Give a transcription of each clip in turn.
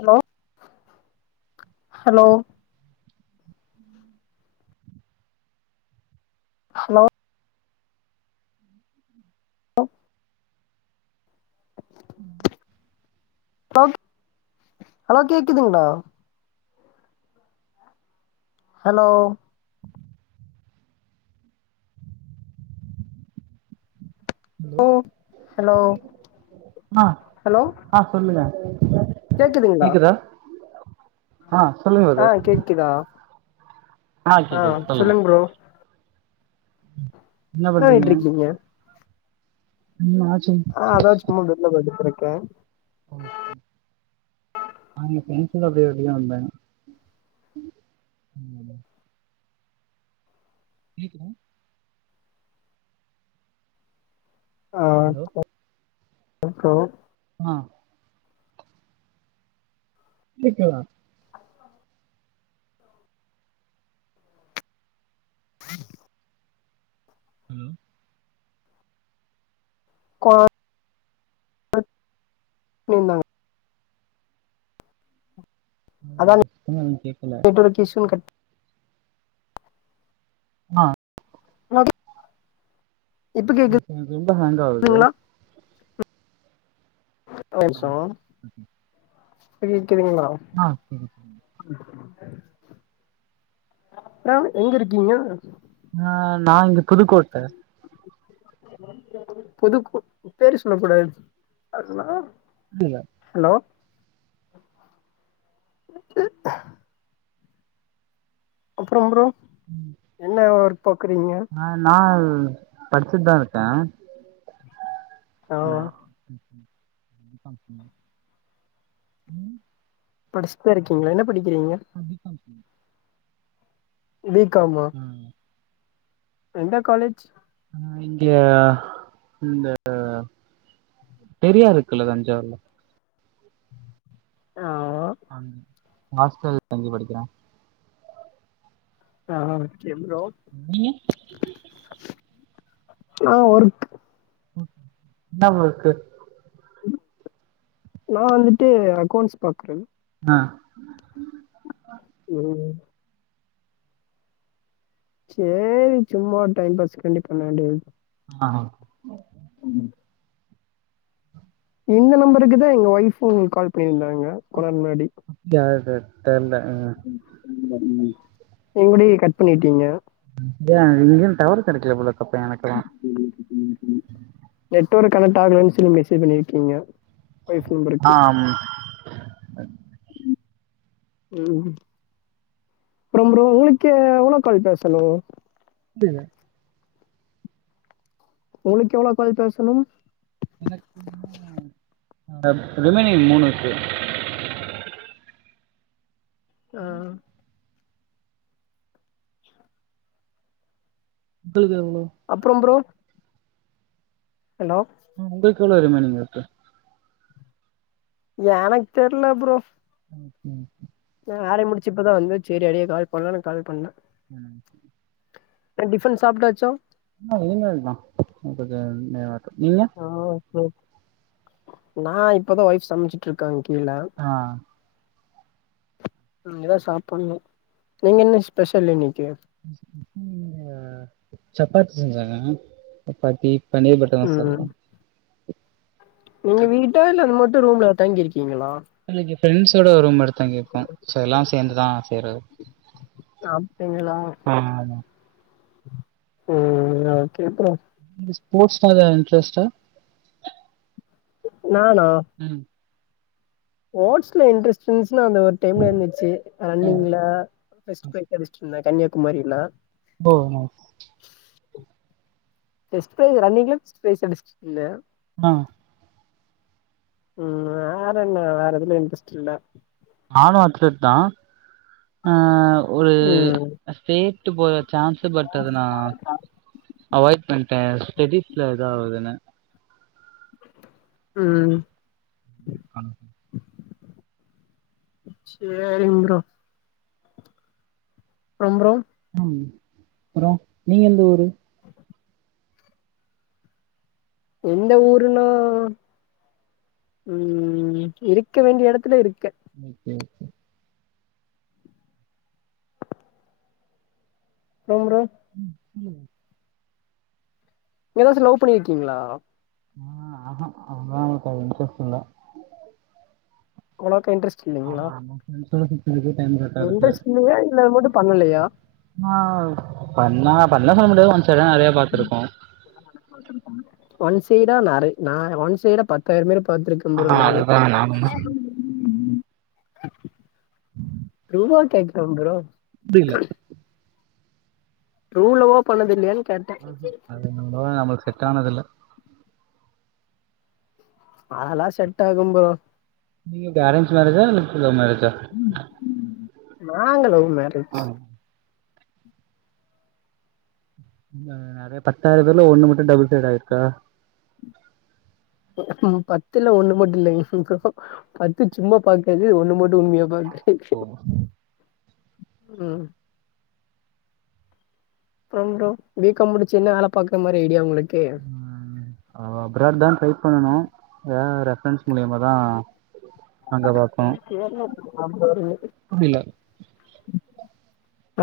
Hello hello hello ம் ரவுட் hello கேக்குதுங்ளா ஹலோ ஹலோ ஹலோ ண்ணா ஆ சொல்லுங்க கேக்குதுங்ளா கேக்குதா ஆ சொல்லுங்க ஆ பிரதர் கேக்கிதா ஆ சொல்லுங்க ப்ரோ என்ன பண்றீங்க பண்ணிட்டு இருக்கீங்க ம் ஆச் ஆ அதா சும்மா பெட்ல படுத்துட் கெடக்க நாங்க ஃபிரண்ட்ஸ்ஸோ ட போய்ட்டு தா வந்தன் கேக்குதா ஹலோ இருக்கா ஆ இருக்குதா ஹ் ஹலோ குவா [inaudible] நும்மா நீங்க அங்குட்டு சுத்தமா எனக்கு கேக்கல ஓகே சூம் கட் நா நோ த இந்த ஃபோன் ரெம்ப ஹாங்காவ்து எப்ப வருஷ செரியா [unintelligible] நா அப்ற எங்கருக்கீங்க நா நா இங்க புதுக்கோட்ட புதுக் பேரு சொல்ல கூடாதுன்ச்சு அப்டில்ல ஹலோ அப்பற ப்ரோ என்ன ஒர்க் பாக்குறீங்க ஆ நா படிச்சிட்தா இருக்க [inaudible] ஆ படிச்சுதா இருக்கீங்ளா என்ன படிக்கிறீங்க பி காம் ஃபைனல் பி காமா ஆ எந்த காலேஜ் நா இங்க இந்த சரியா இருக்குல அஞ்சாருல ஆ ஓ அம் ஹாஸ்ட்டல்ல தங்கி படிக்கிற [unintelligible] எல்லோ நீங்க ஆ ஒரு என்ன ஒர்கு நா வந்துட்டு அக்கௌன்ஸ் பாக்குறே ஆ உம் சேரி சும்மா டைம் பாஸ் காண்டி பண்ண வேண்டியது ஆஹ ம் இந்த நம்பருக்கு தான் எங்க ஒய்ஃப் உ கால் பண்ணியிருந்தாங்க கொஞ்ச நேர முன்னாடி அப்டி ஆயிருகாது தெரில ஆ எங்குடி கட் பண்ணிட்டீங்க இங்கேயும் டவர் கேடைக்கல போல அப்ப எனக்கு நெட்ஒர்க் கனெக்ட் ஆகலனு சொல்லி மெசேஜ் பண்ணிருக்கீங்க ஓய்ஃப் நம்பருக்கு ஆம் உ உம் ரோம் ரோ உங்கக்கே எவ்ளோக்கால் பேசணும் [unintelligible] உங்களுக்கு எவ்லோ கால் பேசணும் எனக்கு இன்னு ரிமைனிங் மூணு இருக்கு ஆ களுது எவ்லோ அப்புறம் ப்ரோ ஹலோ ஆ உங்கலுகு எவ்லோ ரிமைனிங் இருக்கு எனக் தெர்ல பரோ ஓகே ஓகே நான் ஆயார முடிச்சுப்பதான் வந்து சரி அடியே கால் பண்ணலாம் நான் கால் பண்ணேன் உம் புரோ டிஃபன் சாப்ட்டாச்சா ஆ இனிமெல்தா கொஞ்சோ நேரோ ஆட்டு நீங்க ஆ ஆ நான் இப்பதான் ஒய்ஃப் சமைச்சட்டுருக்காங் கீழே ஆ இனிமே தான் சாப்டனு நீங்க என்ன ஸ்பெஷல் இன்னைக்கு இங்க சப்பாத்தி சென்சங்க சப்பாத்தி பன்னீர் பட்டர் மசாலா ம் நீங்க வீட்டா இல்ல அது மட்டும் ரூம்ல தங்கிருக்கீங்களா இல்ல இங்க ஃப்ரெண்ட்ஸோட ரூம் எடுத் தங்கிருகோ சோ எல்லாம் சேந்துதான் செய்றது அப்டிங்களா ஆ ஆமா. உம் ஓகே ப்ரோ நீங்க ஸ்போர்ட்ஸ் ஏதா இன்டரெஸ்டா நானா ம் ஸ்போர்ட்ஸ்ல இன்ட்ரெஸ்ட் இருந்துச்சுன்னா அது ஒரு டைம்ல இருந்துச்சு ம். ரன்னிங்ல ஃர்ஸ்ட் பிரைஸ் அ இருந்தன் கன்னியாுமாரனா போ நெக்ஸ்ட் அது ரன்னிங்ல பிரைஸ் அடிச்சிட்டு வந்த நா ம் வேற என்ன வேற எதுலயு இன்ட்ரெஸ்ட் இல்ல மானு அத்தர் தா ஆ ஒரு ம் ஸ்டேட் போற சான்ஸ் பட் அதுனா அவாய்ட் பண்டே ஸ்டடிஸ்ல இதா ஆவுதுன்னு ம் ஆ சேரிங் ப்ரோ அப்றம் ப்ரோ ம் அப்றோ நீங்க எந்த ஊரு எந்த ஊருன்னா ம் இருக்க வேண்டிய எடத்துல இருக்க ஓகே ஓகே அப்றம் ப்ரோ ம் சொல்லுங்க ஏதாச்சி லவ் பண்ணி இருக்கீங்ளா அ ஆ ஹா அதெல்லா எனக்கு இன்ட்ரஸ்ட் இல்ல அவ்ளாக்கா இன்ட்ரஸ்ட் இல்லைங்ளா ஃப்ரண்ட்ஸ் கூட சுத்துறதுக்கே டைம் கரெக்டா இருக்கு இல்லையா இல்ல அது மட்டு பண்ணலையா பண்லாங்க பண்ணலன்னு சொல்ல முடியாது ஒன் சைடா நறைய பாத்திருக்கோ ஒன் சைடா நறை நா ஒன் சைடா பத்தாயிரோ பேர பாத்திருக் ஆ நம்புற நானு அதுதா நானுந்தா ரூபா கேட்குறா ப்ரோ புடிக்கல ட்ரு லவ்வோ பண்ணது இல்லையான் கேட்டே அது நண்பா நம்ளுக்கு செட் ஆனதில்ல அதெல்லா செட் ஆகும் ப்ரோ நீங்க எப்டி அரேஞ்ச் மேரேஜா இல்ல லவ் மேரேஜா நாங்க லவ் மேரேஜ் நா நறைய பத்தாயிரோ பேர்ல ஒன்னு மட்டு டபுள் சைட் ஆயிருக்கா பத்துலா ஒன்னு மட்டு இல்லைங் ப்ரோ பத்து சும்மா பாக்குறது ஒன்னு மட்டு உண்மையா பாக்க ஓ ம் அப்றம் ப்ரோ பி காம் முடிச்சி என்ன ஆள பாக்குறா மாரி ஐடியா உங்களுக்கு ஆ அப்ராட் தா ட்ரை பண்ணனும் எதா ரெஃப்ரன்ஸ் மூலியமாதா அங்க பாக்கோ கேர்ளா பக்கோ வந்தாரு அது இல்ல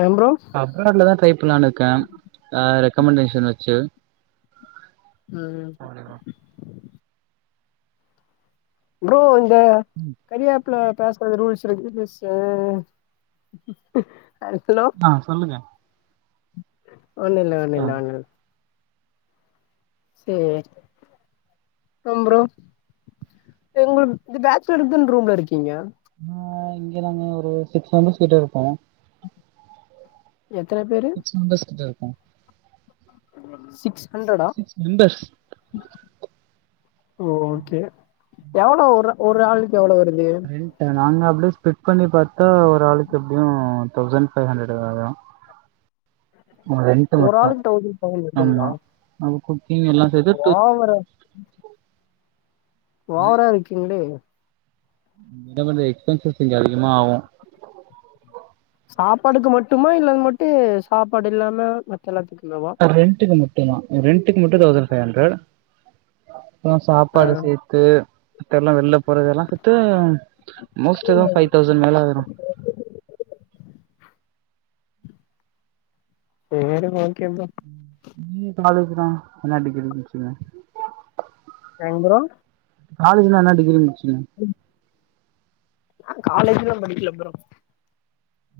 ஐ அம் ப்ரோ அப்ராட்ல தா ட்ரை பண்ணலான்னு இருக்கே ரெகமெண்டேஷன் வெச்சி ம் ப்ரோ இந்த கரியா ஆப் ல பேசுறது ரூல்ஸ் இருக்கு ரூல்ஸா ஹலோ ஆ சொல்லுங்க ஒன்னு இல்ல ஒன்னு ஆ இல்ல ஒன்னு இல்ல சேரி ஆம ப்ரோ எங்களுக்கு இது பேட்ச்லருக்குன்னு ரூம்ல இருக்கீங்க ஆ இங்க நாங்க ஒரு சிக்ஸ் மெம்பர்ஸ் கிட்ட இருப்போ எத்தன பேரு சிக்ஸ் மெம்பர்ஸ் கிட்ட இருப்போ சிக்ஸ் ஹண்டர்ட்டா சிக்ஸ் மெம்பர்ஸ் ஓ ஓகே எவ்ளோ ஒரு ஒரு ஆளுக்கு எவ்ளோ வருது நாங்க அப்டியே ஸ்ப்ளிட் பண்ணி பாத்தா ஒரு ஆளுக்கு எப்டியு தௌசண்ட் ஃபைவ் ஹண்ட்ரட் வரு ஒ ரெண்ட் ஒரு மட்டு ஆளுக்கு தௌசண்ட் ஆமா அப்ப குக்கிங் எல்லா சேத்து டூ ஓவரு ஓவரா இருக்கீங்களே என்ன பண்றது எக்ஸ்பென்சஸ் இங்க அதிகமா ஆகு சாப்பாடுக்கு மட்டுமா இல்லது மட்டு சாப்பாடு இல்லாம மத்த எல்லாத்துக்குமேவா ரெண்ட்டுக்கு மட்டுந்தா ரெண்ட்டுக்கு மட்டு தௌசண்ட் ஃபைவ் ஹண்டர்ட் அப்பறோ ஆ சாப்பாடு சேத் து மத்த எல்லா வெளில போறதெல்லா சேத்து மோஸ்ட் அதா ஃபைவ் தௌசண்ட் மேல ஆயிரு சேரி ஓகே ப்ரோ நீ காலேஜ்தா நா டிகிரி முடிச்சிருந்தே சாய்ந்தரோ காலேஜ்ல என்ன டிகிரி முடிச்சிங்க நா காலேஜ்லா படிக்கல ப்ரோ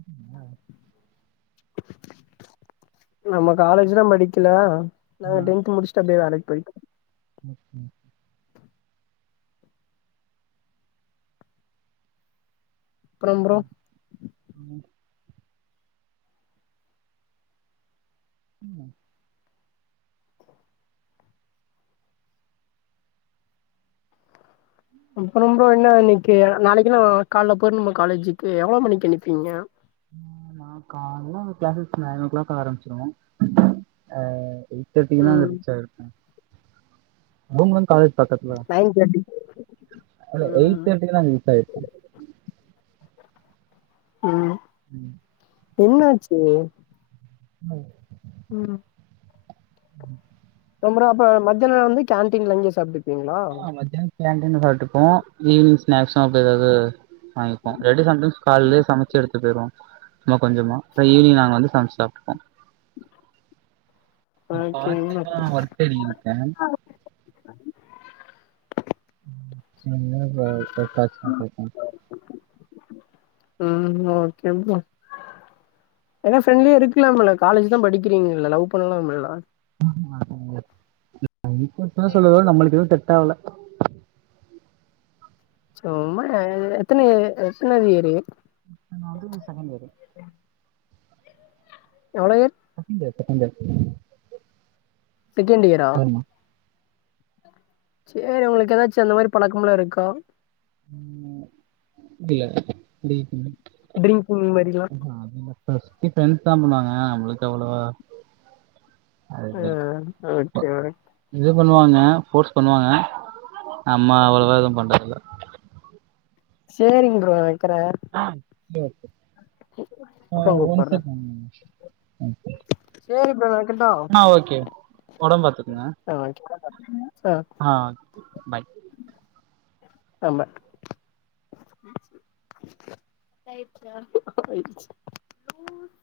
ம் என்ன நம்ம காலேஜ்லா படிக்கல நாங்க டென்த்து முடிச் சிட்டு அப்டியே வேலக்கி போய்டோ ம் ம் அப்றம் ப்ரோ ம் ம் அப்றம் ப்ரோ என்ன இன்னக்கி நாளைக்கி என்ன கால்ல போய்ர்னுமா காலேஜுக்கு எவ்ளோ மணிக்கு ஏந்திப்பீங்க நா கால்ல கிளாஸஸ் நயன் ஓ கிளாக் ஆரமிச்சிரு ஆ எயிட் தேட்டிகுன்னா அங்க ம் ரீச் ஆய்ருப்பே அவுங்களு காலேஜ் பக்கத்துலதா நைன் தேர்ட்டி இல்ல எயிட் ம் தேட்டிகுன்னா அங்க ரீச் ஆயிருப்பே ம் ம் என்னாச்சி என்னது ம் றம் ப்ரோ அப்ப மத்யானோ வந்து கேன்டீன்ல இங்கயே சாப்ட் ஆ மத்யானோ கேன்டீன்ல சாப்ட்டுப்போ ஈவினிங் ஸ்னேக்ஸு அப்டி ஏதாது வாங்கிப்போ இல்லாட்டி சம் டைம்ஸ் கால்லயே சமச்சி எடுத்துட்டு போய்ருவோ சும்மா கொஞ்சமா அப்பறோ ஈவினிங் நாங்க வந்து சமச்சி சாப்ட்டுப்போ நா பார்ட் ஓகே டைமா ஒர்க் தேடிகிட்ருக்கே ம் என்ன இது [unintelligible] பேசுவோ ம் ஓகே ப்ரோ எல்லா ஃப்ரண்ட்லியா இருக்கலாம்ல காலேஜ் தா படிக்கிறீங்கல்ல லவ் பண்ணலாமுல்ல என்ன சொல்லவரே நம்மளுக்கு எது செட்டாவல சும்மா ஏ எத்தன யே எத்தன இயரி நா வந்து செகண்ட் இயரு எவ்ளோ year second year second year second இயரா ஆமா சேரி உங்களுக்கு எதாச்சு அந்த மாரி பழக்கம்லா இருக்கா உ இல்ல புரியல டிரிங்கு இந்த மாரி உஹ் ஹு அது இல்ல சுத்தி ஃபரெண்ஸ் தா பண்ணுவாங்க நம்ளுக்கு அவ்ளவா ஆ ஓகே ஓகே இது பண்ணுவாங்க ஃபோர்ஸ் பண்ணுவாங்க நம்ம அவ்ளவா எது பண்றதுல சேரிங்க ப்ரோ வக்கிறே ஆ சேர் சேர் அப்றோ ஒன் கூப்பட்றே சைட் தானுங்க சேரி ப்ரோ நா வைக்கட்டா அ ஓகே ஒடம்பாத்துக்கங்க ஆ ஒகே அ ஆ பாய் ஆமா ஆய்ருச்சா ஆய்ர்ச்சி உ